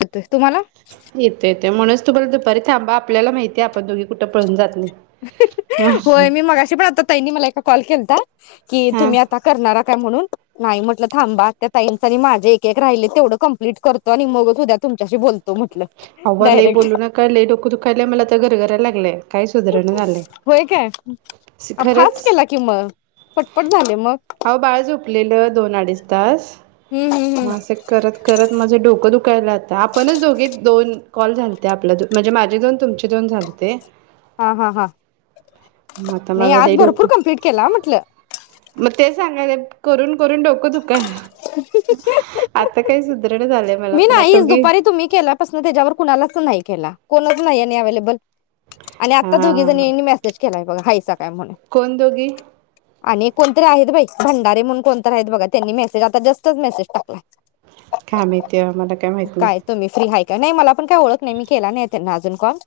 येतोय तुम्हाला येते येते म्हणूनच तुम्हाला दुपारी थांबा आपल्याला माहीतीये आपन दोघी कुठ पळून जात नाही. मग होय मी मगाशी पण आता तईनी मला एका कॉल केलता की हा तुम्ही आता करनारा काय म्हनुन नाही म्हटल थांबा आत्या ताईंचं नि माझ एक एक राहीले तेवढ कंप्लीट करतो अणि मगच उदया तुमच्याशी बोलतो म्हटलं आव्वा लई डायरेक्ट बोलू नका, लई डोक दुखायलय मला अता गरगरा लागलय. व्हय काय? फास खरंच केला की मग, पटपट झालय मग. अहो बाळ झोपलेलं दोन उडीच तास हम्म हम्म हम्म म अस करत करत माझ डोक दुखायल आता आपणच दोघी पण कॉल झालते आपल्यात म्हणजे माझे दोन तुमचे दोन झालते. हा हा हा मग आता नाही माझं आज लई भरपूर डोकं कम्प्लिट केला म्हंटल मग ते सांगायलेत करून करून डोख दुखाय आता काय सुद मी नाहीच दुपारी तुम्ही केल्या पासन त्याज्यावर कुणालाच नाही केला कोणच नाही आणि एविलेबल आणि आता दोघी हा जणींनी मॅसेज केलाय बघा हाय कोण दोघी आणि एक कोणतरी आहेत बाई भंडारे मनून कोणतरी आहेत बघा आता जस्ट च मॅसेज टाकलाय काय माहिती बाबा मला काय माहित नाही तुम्ही फ्री हाय काय नाइ मला पण काय ओळख नाही मी केला नाही त्यांना अजून कॉल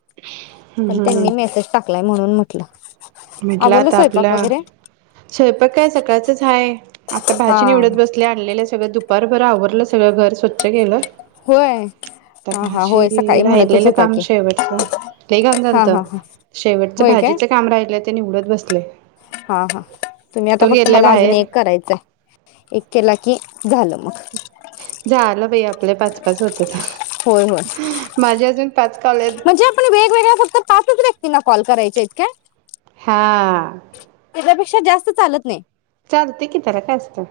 हम्म पण हम्म हम्म त्यांनी मेसेज टाकलाय मनून म्हटलं म्हटलं आवरलं आता स्वयंपाक आपलं वगैरे स्वयपाक काय सकाळचाच हाय आता हा भाजी निवडत बसलेय आणलेलं सगळं दु भरभर आवरल सगळं घर स्वच्छ केलं होय आता हा हा होय भाजी सकाळी म्हणतच राहिलेलं होता काम की शेवटच लई घाण हा झालत हा हा शेवटच होय काय भाजीचं काम राहील हा हा तुम्ही तो आता गेलाय मला अजून बाहेर एक करायचं एक केला की झालं मग झालं बाई आ आपले पाच पाच होतेत होय होय माझे अजून पाच कॉल आहेत म्हणजे आपण वेगवेगळ्या फक्त पाचच व्यक् क्तीना कॉल करायचेत काय हा आ त्याच्यापेक्षा जास्त चालत नाही चालतंय की त्याला काय असतंय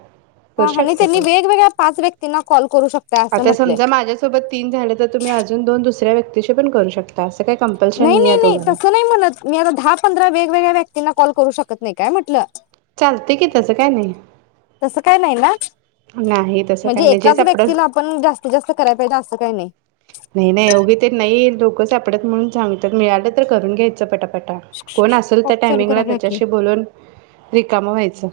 करू हा हा नाही शकता त्यांनी तुम्ही वेगवेगळ्या पाच व्यक्तींना कॉल करू शकता असं आता म्हटलंय समजा माझ्या सोबत तीन झाले तर तुम्ही अजून दोन दुसऱ्या व्यक् तिचे पण करू शकता. असं काही कंपल्शन नाही नाही आहे नाही तुम्हाला तसं नाही मनत मी आता दहा पंधरा वेगवेगळ्या व्यक्.... कतीन कॉल करू शकत नाही काय म्हटलं चालते की तसं काय नाही तसं काय नाही ना नाही तसं म्हणजे काय नाही जे एकाच सापडल व्यक्तीला आपण जास्तीत जास्त कराय पाहिजे असं काय नाही. नाही नाही उगी ते नाही लोकं सापडत मनून सांगतेत मिळालं तर करून घ्यायचं पटा..... शुक शुक शुक कॉक चालू करा काकी बोलून रिकामं व्हायचं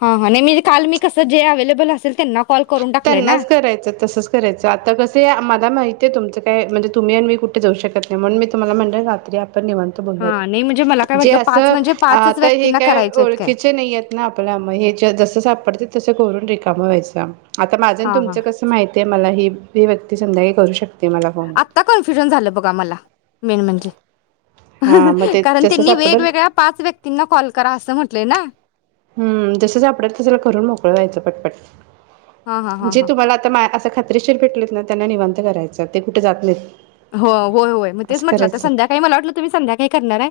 हा हा नाही म्हणजे काल मी कस जे एविलेबेल वेळ असेल त्यांना?? कॉल करून टाकलाय ना त्यांनाच करायचा तसंच करायचं आता कसय आम्हाला माहित ते तुमच काय म्हणजे तुम्ही आम्ही कुठं जाऊ शकत नाही मनून तुम्हाला म्हटलं रात्री आप आपण निवांत हा नाही म्हणजे मला बोलुयात काय जे वाटलं पाच असं म्हणजे पाचच आत्ता हे व्यक्तींना काय करायचे आहेत काय ओळखीचे नाहीयेत न आपल्या मग हे च जसे सापडत्यात तसं. ते करून रिकामं व्हायचं. आता माझं न हा हा तुमचं कसं माहितेय मला ही ती व्यक्ती संध्याकाळी करू शक आत्ता कन्फ्युजन झालं बघा मला मेन म्हणजे हा मग [inaudible] ते कारण जसं त्यांनी सापडल वेगवेगळ्या पाच व्यक्तींना कॉल करा असं म्हणलं ना. ह जस सापडेल तसं करून मोकळ व्हायचं पटपट. हा हा हा जे हा तुम्हाला आता माझ्या अ खात्रीशीर भेटलेत ना त्यांना निवांत करायचं ते कुठे जात नाहीत. हा होय, होय मग तेच असं म्हटलं आता करायचं. संध्याकाळी मला वाटलं तुम्ही संध्याकाळी करणार आहे.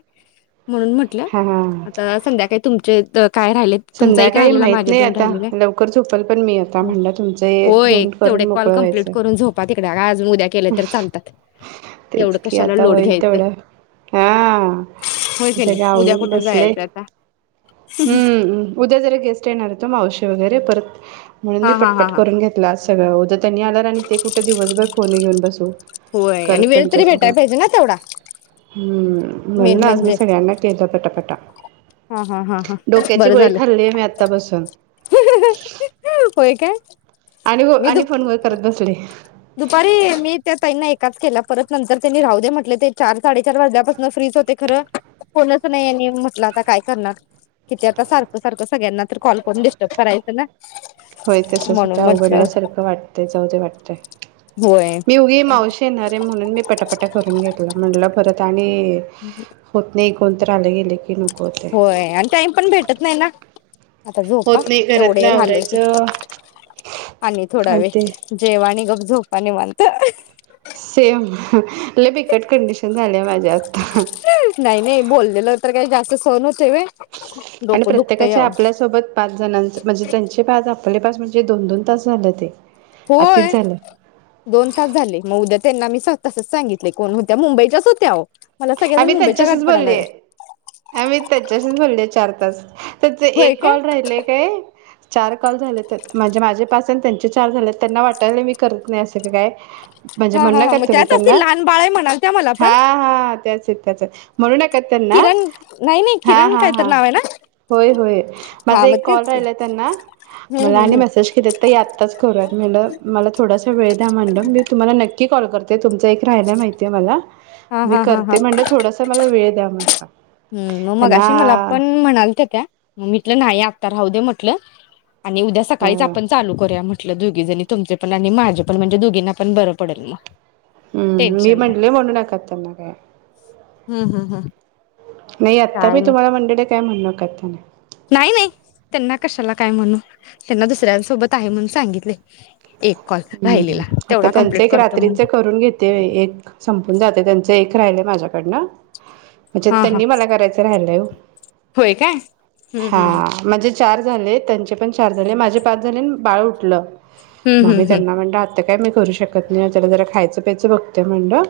म्हणून म्हटलं हा हा. आता संध्याकाळी तुमच्या इथं काय राहिलं तुमचा एक संध्याकाळी राहिलेला माहित माझे नाही दोन आता राहिलेले. लवकर झोपल पण मी आता म्हणलं तुमचं हे होय दोन तेवढा करून एक कॉल मोकळं कम्प्लीट व्हायचं. करून झोपा तिकड आज आणि उद्या केले तरी चालतात. तेच एवढं की, कशाला आता लोड होईल घ्यायचं. तेवढं हा होय की नाही? सगळं उद्या आवरून कुठं बसले. जायचं आता? हं उद्या जरा गेस्ट येणार आहेत ओ मावशी वगैरे परत म्हणून मी हां, हां, हां, पटपट हां. करून घेतल आज सगळं. उद्या त्यांनी आल्यावर आणि ते कुठे दिवसभर फोन घेऊन बसू. होय करत आणि वेळ तरी भेटायला त्यांच्यासमोर पाहिजे ना तेवढा? हम्म. मेन म्हणून आज मी म्हणजे. सगळ्यांना केलं पटापटा. हां, हां, हां, हां. डोक्याची गोळी खाल्ली मी आत्ता बसून ह ह ह ह होय काय? आणि हो मी दुप आणि फोन वर करत बसले. दुपारी मी त्या ताईंना एकाच केला परत त्यांनी राहू दे म्हणले चार साडेचार वाजल्यापासून फ्रि च होते खरं कोणच नाही? म्हणलं आता काय करणार किती आता सारखं सारखं सगळ्यांना तरी कॉल करून डिस्टर्ब करायचं ना? होय तसंच होतय. म्हणून म्हटलं अवघडल्यासारखं वाटतंय, जाऊ दे वाटतंय. होय मी उगी मावशी येणार आहे म्हणून मी पटापट करून घेतलं. म्हणलं परत आणि होत नाहीत. कोणतर आलं गेल क होय आणि टाईम पण भेटत नाही ना. आता झोपा होत नाही एवढं घरातलं हे झालं की आवरायचं आणि थोडा वेळ जेवा आणि गप झोपा निवांत. सेम लय बीकट कटकंडिशन झाली आहे माझी आज. ह नाही नाही बोललेलं तर काय जास्त सहन होत आणि प्रत्येकाचे आपल्या सोबत पाच जणांच म्हजे त्यांचे पाच आणि आप [unintelligible] पासूनचे दोन दोन तास झाले ते आत्ताच होय झालं दोन तास झाले म उद्या त्यांना मी सां तसंच सागितलय कोण होत्या मुंबईच्याच होत्या आहो आम्ही त्यांचाशीच बोललीय आम्ही त्याचाशीच बोललं चार ताच त्यांचा होय एक काय? कॉल राहिलायं काय चार कॉल झाले त्या - - म्हणजे माझे पाच अन त्यांचे चार झालेत त्यांना वाटालंय मी करत नाय असं की काय म्हणजे हा म्हणू हा हा नका म तुम्ही त्याच असतील त्यांना लहान बाळ आहे म्हणाल्या त्या मला पण ते त्याचच म्हणूनच ते त्यांना किरण नाही नाही हा किरण हा काय तर हा नाव आहे ना होय होय हा माझा मग एक कॉल तेच की राहिला आहे त्यांना हम्म मला हम्म आणि हम्म मॅसेज केले ताई आताच करूयातं मी म्हटलं मला थोडासा वेळ द्या म्हटलं मी तुम्हाला नक्की कॉल करते तुमचा एक राहिलाय माहितीये मला हा हा हा हा थोडस मला वेळ द्या म्हणलं हम्म मगाशी मला त्यांना पण म्हणालत्या त्या मग मी म्हटलं राहूदे मग कुठलं आणि उदया सकाळीच अ आपण चालू करूया म्ह म्हटलं दोघीजनी तुमचे पण आणि माझे पण म्हणजे दोघींना पण बर पडेल म हूं मी म्हटलय म्हणू नकात त्यांना काय हा हा हा नाही आता मी तुम्हाला म्हणलेलं काय म्हणु नकात तुम्ही नाही नाय त्यांना कशाला काय म्हणू ह्यांना दुसऱ्यांसोबत आहे म्हण सांगितले एक कॉल हम्म राहिलेला आता तेवढा त्यांच कंप्लीट एक करतो म्हण रात्रीच करून घेते एक संप मंग जाते त्यांच एक राहिलय माझ्याकडनं म्हणजे हा हा त्यांनी मला करायचं राहिलाय हो होय काय हम्म हा चार झाले त्यांचे पण चार झाले माझे पाच झाले अन बाळ उठलं [inaudible] मग मी हम्म त्यांना म्हटलं आत्ता काय मी करू शकत नाय यांच्याकडं जरा खायचं च बघतय म्हणलं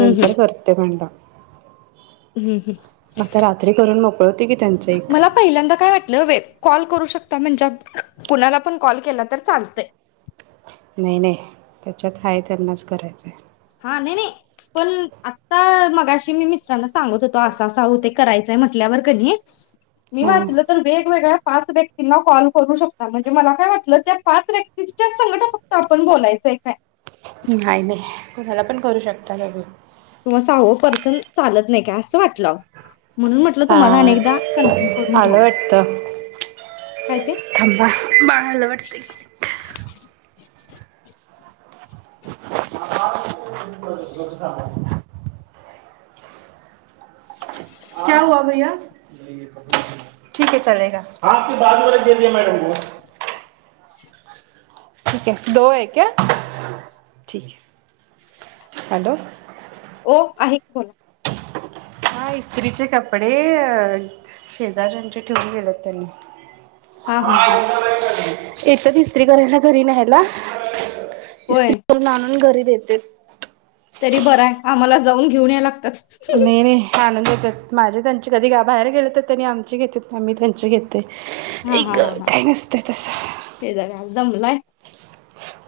नंतर करते [unintelligible] हं हं आता रात्री करून मोकळ होते की त्यांचं एक मला पहिल्यांदा काय वाटलं कॉल करू शकता म्हणजे कुणाला पण कॉल केला तर चालतय. नाही नाही त्याच्यात आहे त्यांनाच करायचं आहे. हा नाई नाई पण आता मगाशी मी मिस्टरांना सांगत होतो असा असा होते करायचंय म्हटल्यावर कणी मी हा वाचलं तर वेगवेगळा पाच व्यक्तींना कॉल करू शकता. म्हणजे मला काय वाटलं, त्या पाच व्यक्तीच्याच संगट फक्त आपण बोलायचंय काय. हं काय नाही. कुणाला पण करू शकताय भाभी. तर मग सहावं पर्सन चालत नाही काय असं वाटलं अहो. हा करून आलं घ्यावं वाटतं. काय ते थांबा बाळ आलं वाटतंय. [unintelligible] [inaudible] [unintelligible] ठीक हे दो हे क्या ठीक है हॅलो हो आहे की बोला. हा इस्त्रीचे कपडे शेजार्यांचे ठेवून गेलेत त्यांनी. हा हा हा [inaudible] येतात इस्त्री करायला घरी न्यायला. इस्त्री होय करून आणून घरी देतेत. तरी बरंय आम्हाला जाऊन घेऊन या लागत्यात. नही, नही आणुन देतात माझे त्यांची कधी ग बाहेर गेले तर त्यांनी आमची घेतेत, आम्ही त्यांची घेत हा आई हा ग हा हा काय नसतंय तसं. शेजारी आज [unintelligible]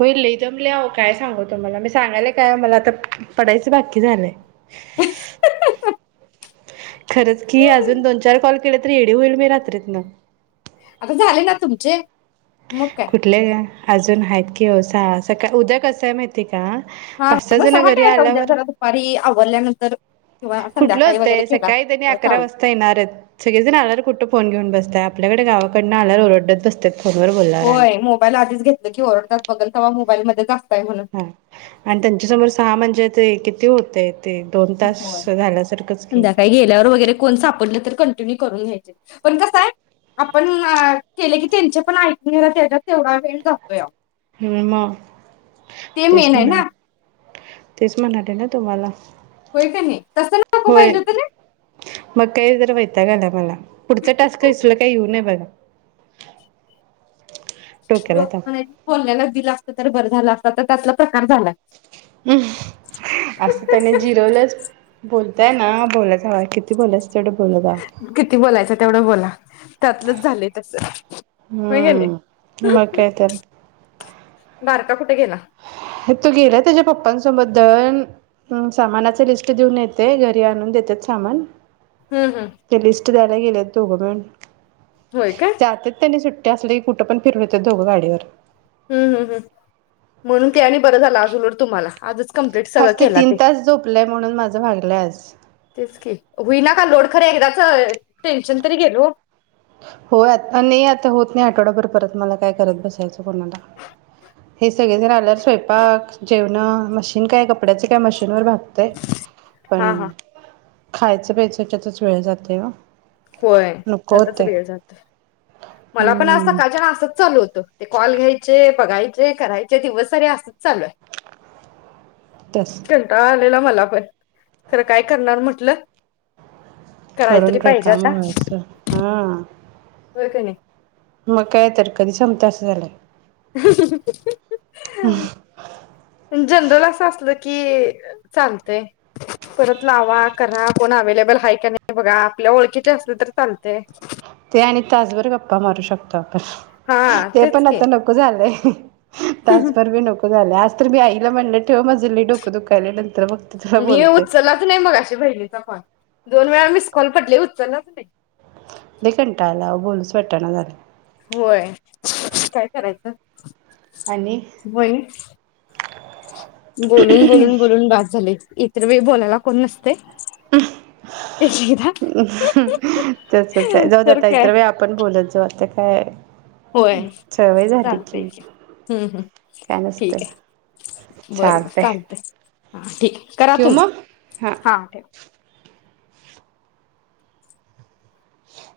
होय लई दमले अहो काय सांगू तुम्हाला मी सांगायला काय मला आता पडायचं बाकी झालंय. [inaudible] खरंच की अजून दोन चार कॉल केले तर येडी होईल मी रात्रीतन. आता झाले ना तुमचे? मग काय कुठले काय. अजून आहेत की हो सहा असं काय उद्या कसं आहे माहिती का? हा पाच मग जण सहा घरी काय आता उद्या आल्यावर घरा दुपारी आवरल्यानंतर कुठलं संध्याकाळी वगैरे होतंय. केला सकाळी त्यांनी तर अकरा चालेल वाजता येणार आहेत. सगळेजण जाणार कुठं फोन घेऊन बसतय आपल्याकडे गावाकडन आल्याला ओरडच बसत्यात. होय मोबाईल आधीच घेतल की ओरडतात. बघल तवा मो मोबाईल मध्येच असं हा आणि त्यांच्या समोर सहा म्हणजे ते कि ते होतंय हो संध्याकाळी गेल्यावर वगैरे कोण सापडलं तर कन तुम्ही करून घ्यायचं की पण कसय आपण केल की त्यांच ऐकून घेयला पण तेवढा वेळ जातोया [unintelligible] ते तेच मेन आहे म्हणा ना तेच म्हणाले ना तुम्हाला होय का नाय तसं नको होय पाहिजे होत नाई मग काही जर वैताग आलाय मला पुढचा टास्क इसलं काय येऊनय बघा डोक्याला लोक ताप म्हणायची बोलल्याला दिल बरं झालं असता तर त्यातला प्रकार झालाय. हम् असं त्याने झिरवलच बोल त्या अ ना बोलायच हव किती बोलायच तेवढं बोलत जा किती बोलायचं तेवढं बोला त्यातलंच झालंय तस हम्म मग कायतर बारका कुठ गेला तो गेला त्यांच्या पप्पा सोबत दळण सामानाचे लिस्ट देऊन येते घरी आणून देतेत सामान हम्म हम्म ते लिस्ट द्याय व्हय गेलेत दोघं मिळून होय काय जातेत त्यांनी सु ते असूदे कुठं पण फिरून येत्यात दोघं गाडीवर हम्म हम्म हम्म म्हणून ते आणि बरं झालं आज उलट तुम्हाला आजच कंप्लीट सगळ आज केला तीन ते तास झोपलंय म्हणून माझं भागलंय आज. तेच की होइना काल लोड खर एकदाच टेन्शन तरी गेल वो होय आत्ता नाय आता होत नाही आठवडाभर परत काय करत बसायचं कोणाला हे सगळ जण आल्यावर स्वयंपाक जेवण मशीन काय कपड्याची काय मशीनवर होतय पण हा हा खायचं प्यायचं त्याच्यातच वेळ जातय हो. होय त्यांतच वेळ मला पण आज हम्म सकाळच्यान असंच चालू होत ते कॉल घ्यायचे ते बघायचे करायचे दिवस सारे अस चाललोय तस. कंटाळा आला दिला मला पण खरं काय करणार म्हटलं करून काहीतरी पाहिज्यात रिकामं व्हायचं हां! होय कां नई? मग काय तर कधी संपतय असं झालंय जनरल असं असलं की चालतय परत लावा करा कोण अवेलेबल आहे की नाही बघा आपल्या ओळखीचं असल तर चालतय. ते आणि तासभर गप्पा मारू शकता. हा ते तेच पण की आता नको झालय. तासभर बी नको झाल्यात. तर मी आईला, म्हनलं ठेव माझं लई डोक दुखायलेल. मी उचललाच नाही, मगाशी बहिणीचा कॉल दोन वेळा मिस कॉल पडले होत उचललाच नाही लई कंटाळा आलाय आओ बोलूच वाटना झालय. होय, काय करायचं? आणि व्हयनी बोलून बोलून बोलून बास झालंय इतर वेळी बोलायला कोण नस हं तसंच आहे, जाऊ तर दया काय इतरवेळी आपण बोलत जाऊ आता. [unintelligible] होय सवय झाली चालतंय की हुं हुं काय नसतंय ठीक आहे बर बर चालतंय. आ ठिकय करा, ठेवू मग तुम्ह हा ठेव.